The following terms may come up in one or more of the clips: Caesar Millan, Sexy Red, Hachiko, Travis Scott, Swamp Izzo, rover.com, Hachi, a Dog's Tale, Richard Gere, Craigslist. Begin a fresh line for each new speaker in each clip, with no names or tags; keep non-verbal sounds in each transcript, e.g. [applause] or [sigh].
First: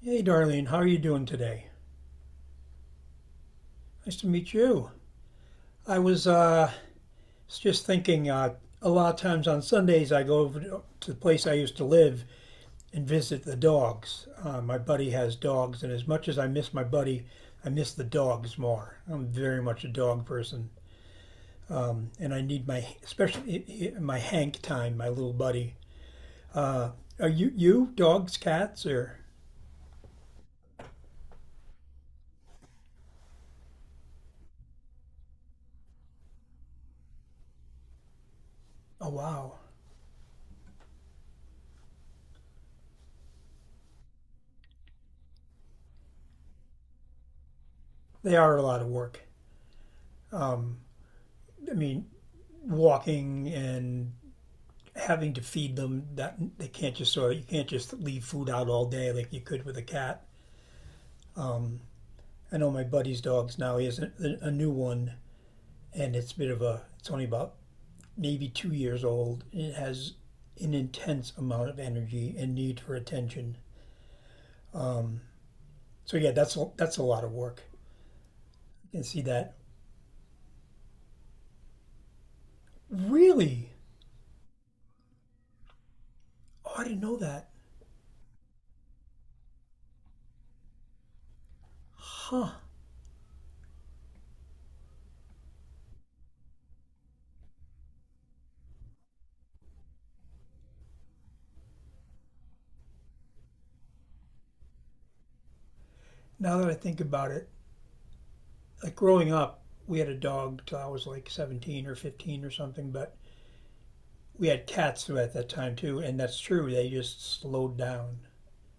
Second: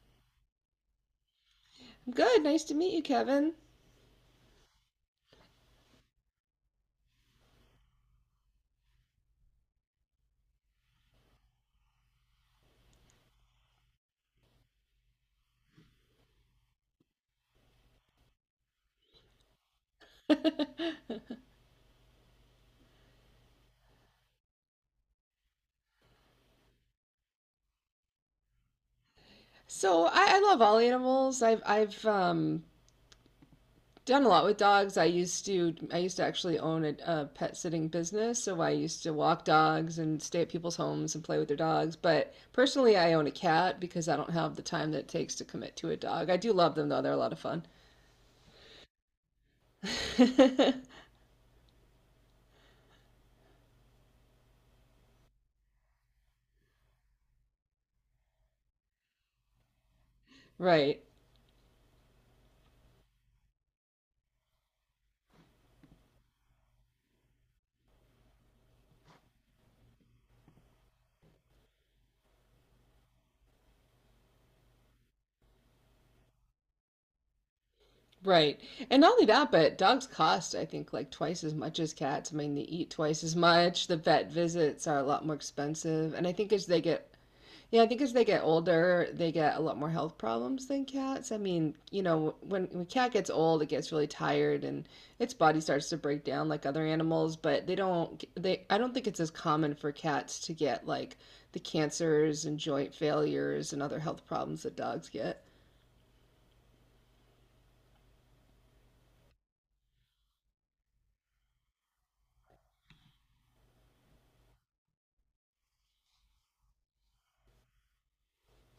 Hey, Darlene, how are you doing today?
Good. Nice to meet you, Kevin.
Nice to meet you. I was just thinking a lot of times on Sundays I go over to the place I used to live and visit the dogs. My buddy has dogs, and as much as I miss my buddy, I miss the dogs more. I'm very much a dog person,
[laughs]
and I need especially my Hank time, my little buddy. Are you, dogs, cats, or?
So I love all animals. I've done a lot with dogs. I used to actually own a pet sitting business, so I used
Oh,
to walk
wow.
dogs and stay at people's homes and play with their dogs. But personally, I own a cat because I don't have the time that it takes to commit to a dog. I do love them though; they're a lot of fun.
They are a lot of work. Um,
[laughs]
I mean, walking and having to feed them that they can't just sort of you can't just leave food out all day like you could with a cat.
Right.
Um, I know my buddy's dogs now. He has a new one, and it's a bit of a. It's only about maybe 2 years old. And it has an intense amount of energy and need for attention. Um, so yeah, that's a lot of work.
Right.
You
And
can
not
see
only that,
that.
but dogs cost, I think, like twice as much as cats. I mean, they eat twice as
Really?
much. The vet visits are a lot more expensive. And I think as
Oh,
they
I didn't
get,
know that.
Yeah, I think as they get older, they get a lot more health problems than cats. I mean, you know,
Huh.
when a cat gets old, it gets really tired and its body starts to break down like other animals, but they don't, I don't think it's as common for cats to get like the cancers and joint failures and other health problems that dogs get.
Now that I think about it, like growing up, we had a dog till I was like 17 or 15 or something, but we had cats at that time too, and that's true. They just slowed down.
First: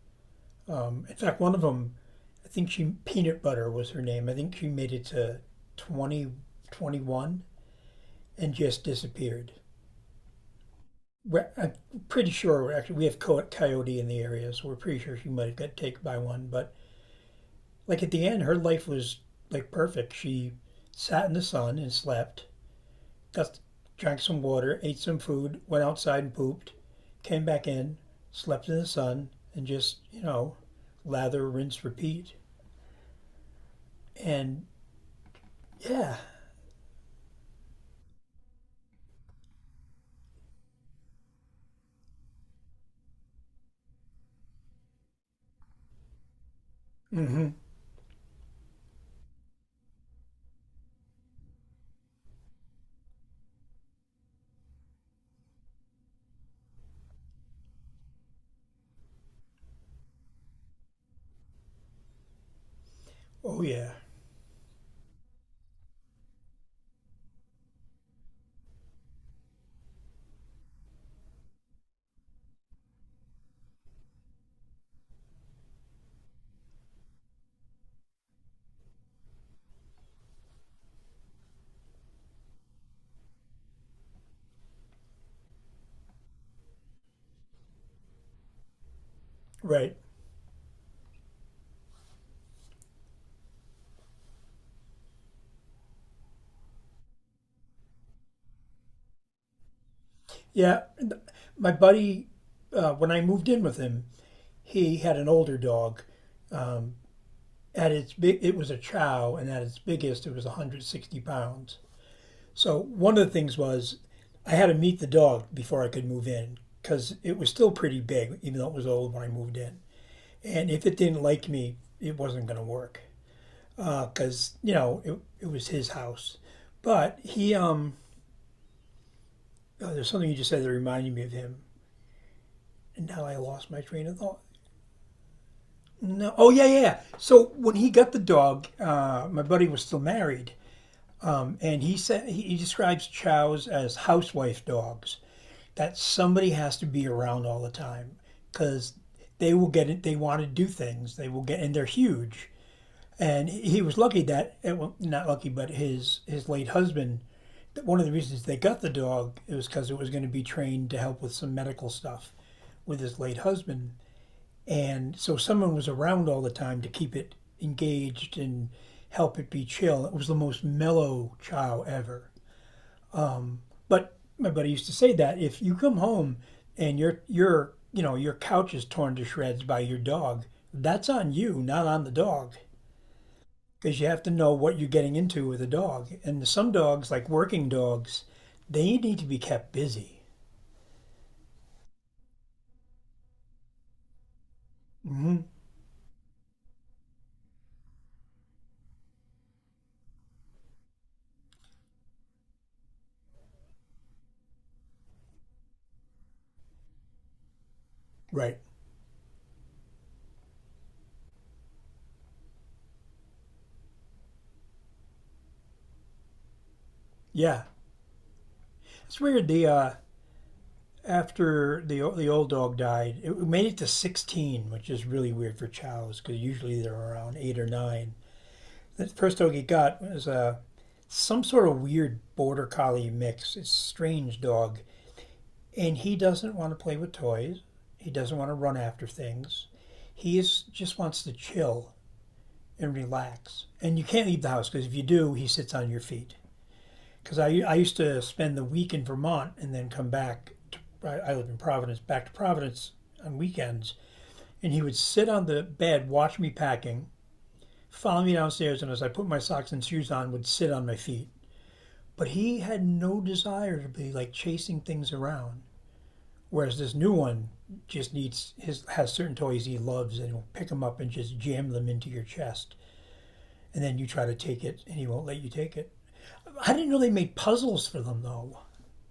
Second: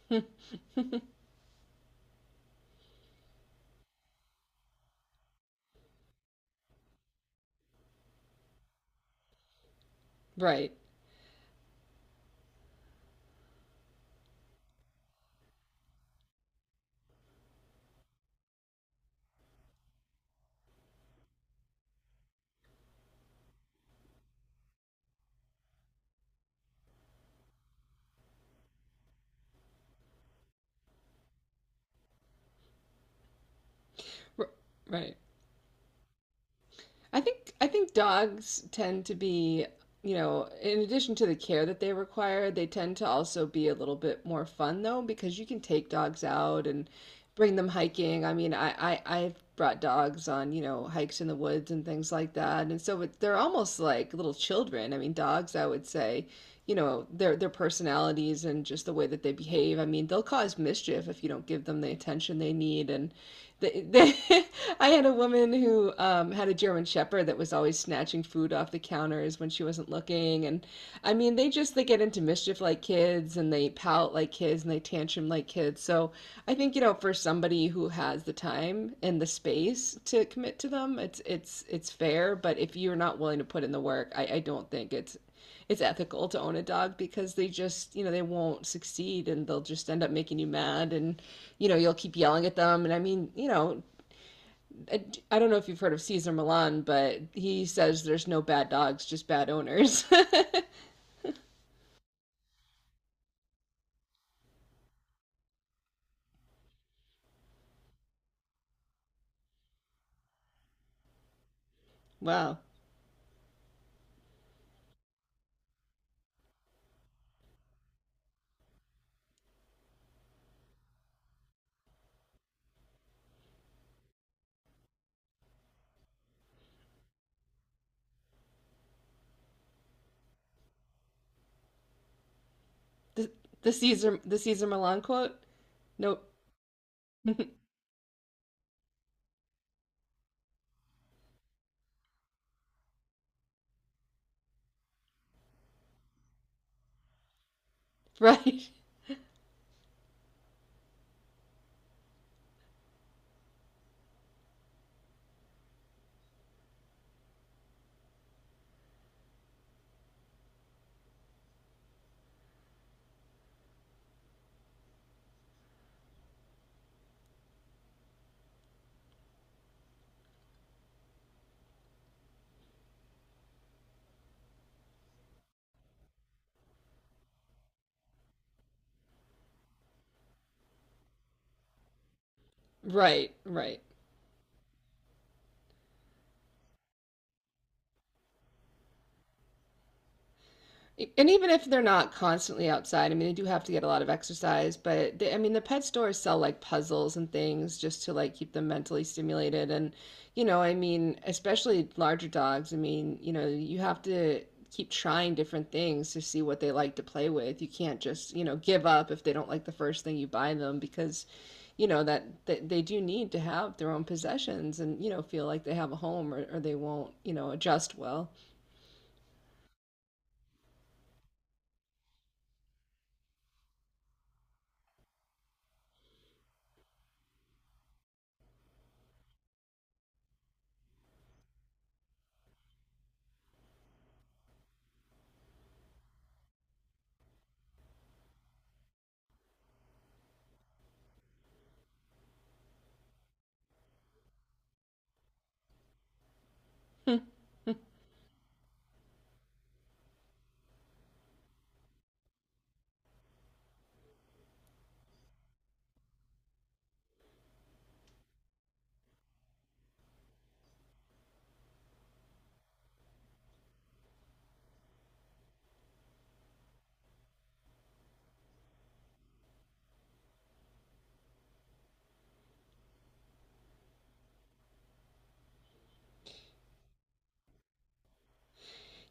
[laughs]
In fact, I think she Peanut Butter was her name. I think she made it to 20, 21, and just disappeared.
Right.
I'm pretty sure actually we have coyote in the area, so we're pretty sure she might have got taken by one. But like at the end, her life was like perfect. She sat in the sun and slept. Just drank some water, ate some food, went outside and pooped, came back in, slept in the sun, and just lather, rinse, repeat.
R-
And
Right.
yeah.
I think dogs tend to be, you know, in addition to the care that they require, they tend to also be a little bit more fun though, because you can take dogs out and
mm hmm
bring them hiking. I mean, I've brought dogs on, you know, hikes in the woods and things like that, and so it, they're almost like little children. I mean, dogs, I would say, you know, their personalities and just the way that they behave. I mean, they'll cause mischief if you don't give them the attention they need and
Oh,
they,
yeah.
they, [laughs] I had a woman who had a German Shepherd that was always snatching food off the counters when she wasn't looking, and I mean, they just they get into mischief like kids, and they pout like kids, and they tantrum like kids. So I think, you know, for somebody who has the time and the space to commit to them, it's fair. But if you're not willing to put in the work, I don't think it's ethical to own a dog because they just, you know, they won't succeed and they'll just
Right.
end up making you mad and, you know, you'll keep yelling at them. And I mean, you know, I, I don't know if you've heard of Caesar Milan, but he says there's no bad dogs, just bad owners.
Yeah. My buddy, when I moved in with him, he had an older dog. Um, at its big, it was a chow, and at its biggest, it was 160 pounds.
[laughs] Wow.
So one of the things was I had to meet the dog before I could move in because it was still pretty big, even though it was old when I moved in. And if it didn't like me, it wasn't going to work because you know it was his house. But oh, there's something you just said that reminded me of him, and now
The,
I
the
lost my train of
Caesar the
thought.
Caesar Milan quote? Nope.
No, oh yeah, yeah. So
[laughs]
when he got the dog, my buddy was still married, and he said he describes chows as housewife dogs that somebody has to be around all the time
Right.
because they will get it. They want to do things. They will get, and they're huge. And he was lucky that, well, not lucky, but his late husband. One of the reasons they got the dog was because it was going to be trained to help with some medical stuff with his late husband. And so someone was around all the time to keep it engaged and help it be chill. It was the most mellow chow ever. But my buddy used to say that if you come home and your your couch is torn to shreds by your dog, that's on you, not on the dog,
Right, right.
because you have to know what you're getting into with a dog. And some dogs, like working dogs, they need to be kept busy.
And even if they're not constantly outside, I mean, they do have to get a lot of exercise, but they, I
Hmm.
mean, the pet stores sell like puzzles and things just to like keep them mentally stimulated. And, you know, I mean, especially larger dogs, I mean, you know, you have to keep trying different things to see what they like to play with. You can't just, you know,
Right?
give up if they don't like the first thing you buy them because, you know, that they do need to have their own possessions and, you know, feel like they have a home, or they won't, you know,
Yeah.
adjust well.
It's weird. The After the old dog died, it made it to 16, which is really weird for chows because usually they're around 8 or 9. The first dog he got was some sort of weird border collie mix. It's a strange dog. And he doesn't want to play with toys. He doesn't want to run after things. Just wants to chill and relax. And you can't leave the house because if you do, he sits on your feet. Because I
[laughs]
used to spend the week in Vermont and then come back. I live in Providence, back to Providence on weekends. And he would sit on the bed, watch me packing, follow me downstairs, and as I put my socks and shoes on, would sit on my feet. But he had no desire to be like chasing things around. Whereas this new one just needs his has certain toys he loves and he will pick them up and just jam them into your chest, and then you try to take it and he won't let you take it. I didn't know they made puzzles for them though.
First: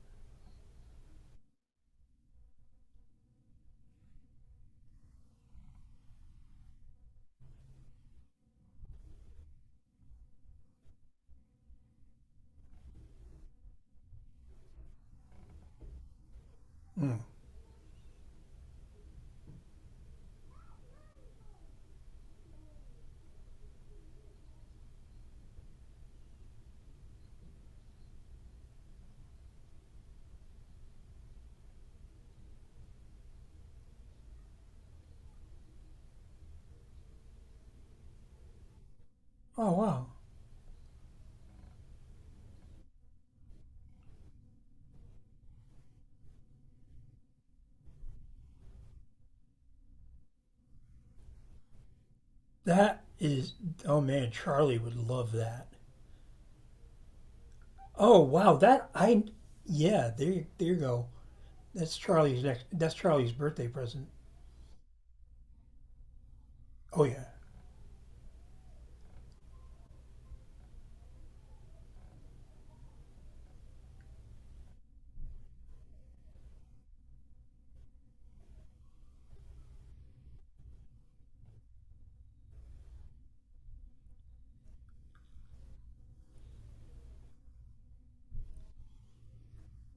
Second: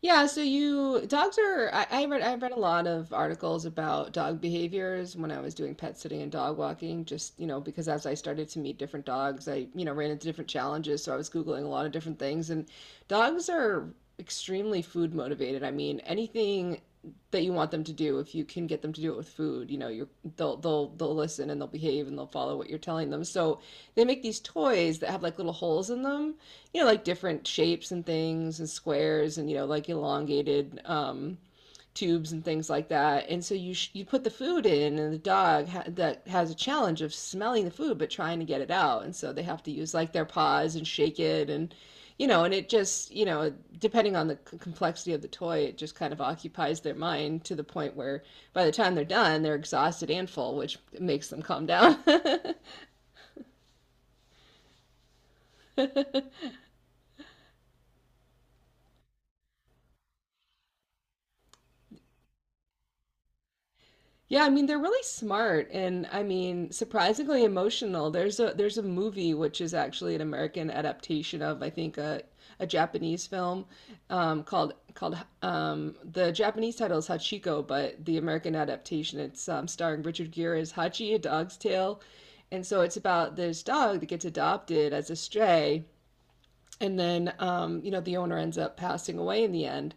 Yeah, so you dogs are I read a lot of articles about dog behaviors when I was doing pet sitting and dog walking, just, you know, because as I started to meet different dogs, I, you know, ran into different challenges, so I was Googling a lot of different things and dogs are extremely food motivated. I mean, anything
Hmm.
that you want them to do, if you can get them to do it with food, you know, you're they'll listen and they'll behave and they'll follow what you're telling them. So they make these toys that have like little holes in them, you know, like different shapes and things and squares and, you know, like elongated tubes and things like that. And so you put the food in, and the dog ha that has a challenge of smelling the food but trying to get it out. And so they have to
Oh
use
wow,
like their paws and shake it and, you know, and it just, you know, depending on the complexity of the toy, it just kind of occupies their mind to the point where by the time they're done, they're exhausted and full, which makes them calm down.
that is oh man, Charlie would love that.
[laughs]
Oh wow, that I yeah there you go. That's Charlie's next. That's Charlie's birthday present.
Yeah, I mean they're really smart and I mean
Oh yeah.
surprisingly emotional. There's a movie which is actually an American adaptation of I think a Japanese film, called the Japanese title is Hachiko, but the American adaptation, it's starring Richard Gere as Hachi, a Dog's Tale, and so it's about this dog that gets adopted as a stray and then, you know, the owner ends up passing away in the end,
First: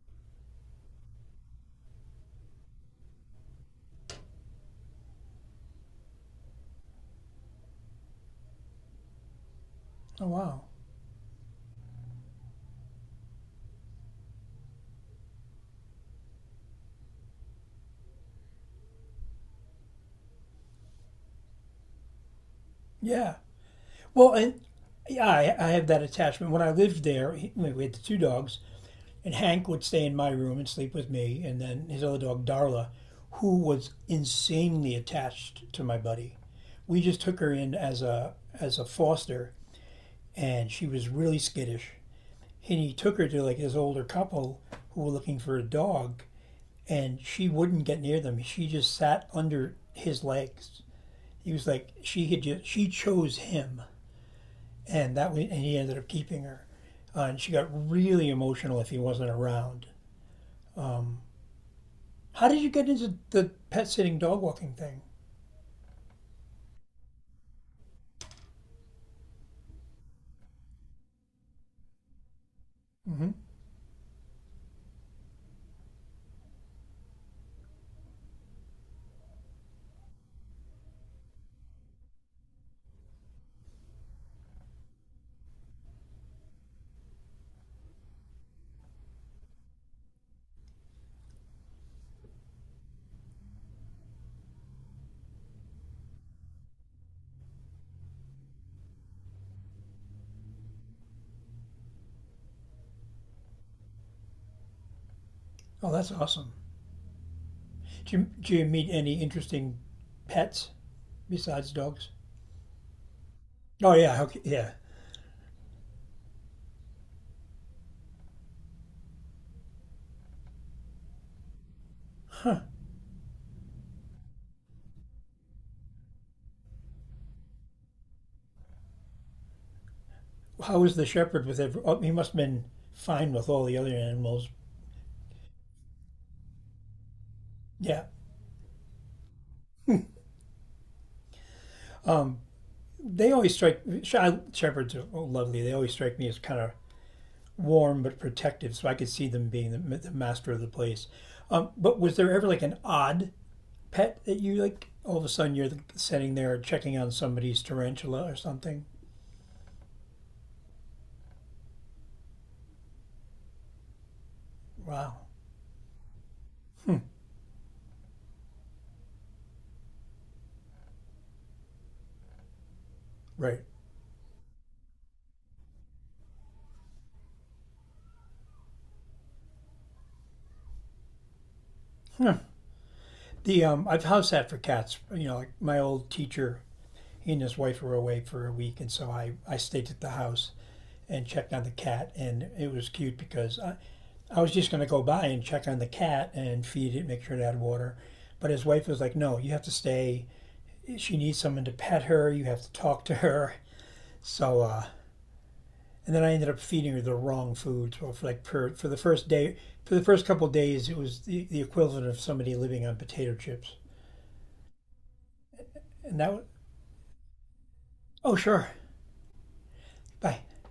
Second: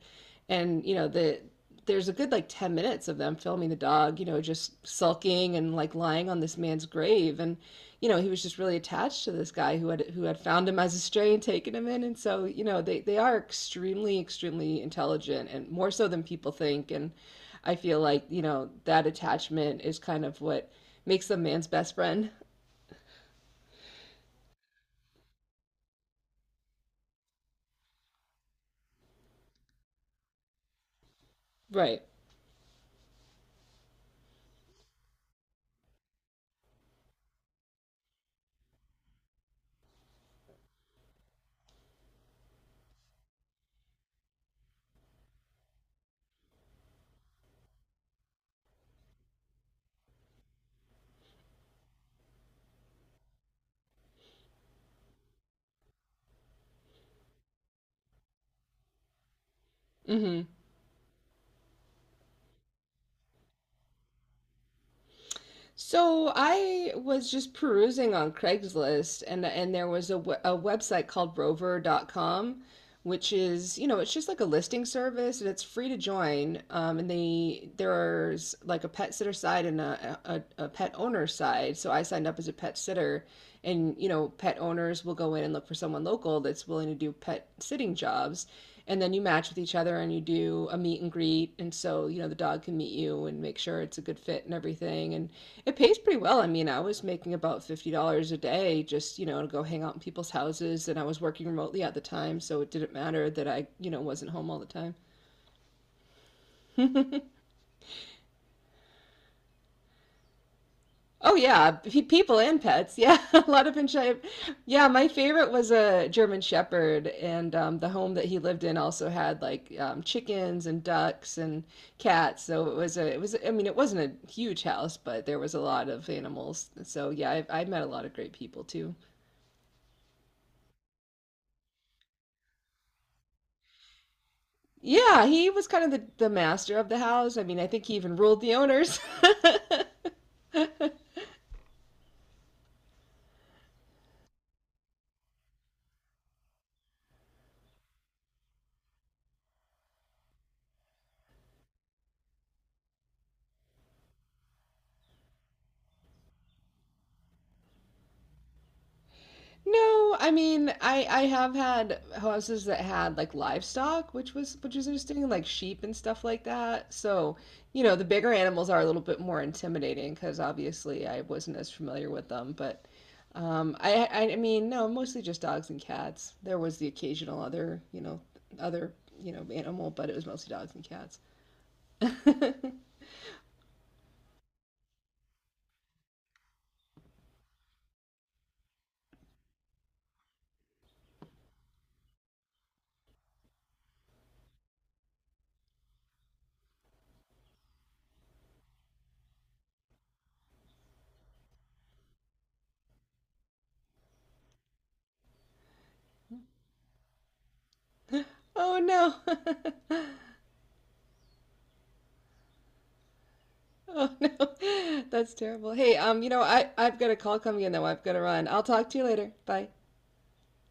and you know, there's a good like 10 minutes of them filming the dog, you know, just sulking and like lying on this man's grave, and you know, he was just really attached to this guy who had who
Oh
had
wow.
found him as a stray and taken him in. And so, you know, they are extremely extremely intelligent and more so than people think. And I feel like, you know, that attachment is kind of what makes them man's best friend.
Yeah. Well, and yeah, I have that attachment. When I lived there, we had the two dogs, and Hank would stay in my room and sleep with me, and then
Right.
his other dog, Darla, who was insanely attached to my buddy. We just took her in as a foster, and she was really skittish. And he took her to like this older couple who were looking for a dog, and she wouldn't get near them. She just sat under his legs. He was like she had just she chose him and that was, and he ended up keeping her. And she got really emotional if he wasn't around.
Hmm.
How did you get into the pet sitting dog walking thing?
So I was just perusing on Craigslist, and there was a website called rover.com, which
Hmm.
is, you know, it's just like a listing service and it's free to join. And they there's like a pet sitter side and a pet owner side. So I signed up as a pet sitter and, you know, pet owners will go in and look for someone local that's willing to do pet sitting jobs. And then you match with each other and you do a meet and greet. And so, you know, the dog can meet you and make sure it's a good fit and everything. And it pays pretty well. I mean, I was making about $50 a day, just, you know, to go hang out in people's houses, and I was working remotely at the time, so it didn't matter that I, you know, wasn't home all the time.
Oh, that's awesome.
[laughs]
Did did you meet any interesting pets
Oh yeah,
besides dogs?
people and pets. Yeah, [laughs] a lot of
Oh
Pinchai.
yeah, okay, yeah.
Yeah, my favorite was a German Shepherd, and the home that he lived in also had like chickens and ducks and cats.
Huh.
So it was a, it was. I mean, it wasn't a huge house, but there was a lot of animals. So yeah, I met a lot of great people too.
How was the shepherd with every? Oh, he must have been fine with all the other animals.
Yeah, he was kind of the master of the house. I mean, I think he
Yeah.
even ruled the owners. [laughs]
Um. They always strike. Shepherds are oh, lovely. They always strike me as kind of warm but protective, so I could see them being the master of the place. But was there ever like an odd pet that you like? All of a sudden, you're sitting there checking on somebody's tarantula or something.
No, I mean, I have had houses that had like livestock, which was
Wow,
interesting, like sheep and stuff like that. So, you know, the bigger animals are a little bit more intimidating because obviously I wasn't as familiar with them. But
right.
I mean, no, mostly just dogs and cats. There was the occasional other, you know, animal, but it was mostly dogs and cats. [laughs]
The I've house sat for cats. You know, like my old teacher, he and his wife were away for a week, and so I stayed at the house and checked on the cat, and it was cute because I. I was just going to go by and check on the cat and feed it, make sure it had water. But his wife was like, no, you have to stay, she needs someone to pet her. You have to talk to her. So, and then I ended up feeding her the wrong food. So for
Oh
for the first day, for
no. [laughs]
the first couple of days, it was the equivalent of somebody living on potato chips.
Oh no, [laughs] that's terrible. Hey,
And
you
that
know,
was,
I've got a call coming in though. I've got to
oh
run. I'll
sure,
talk to you later. Bye.
bye.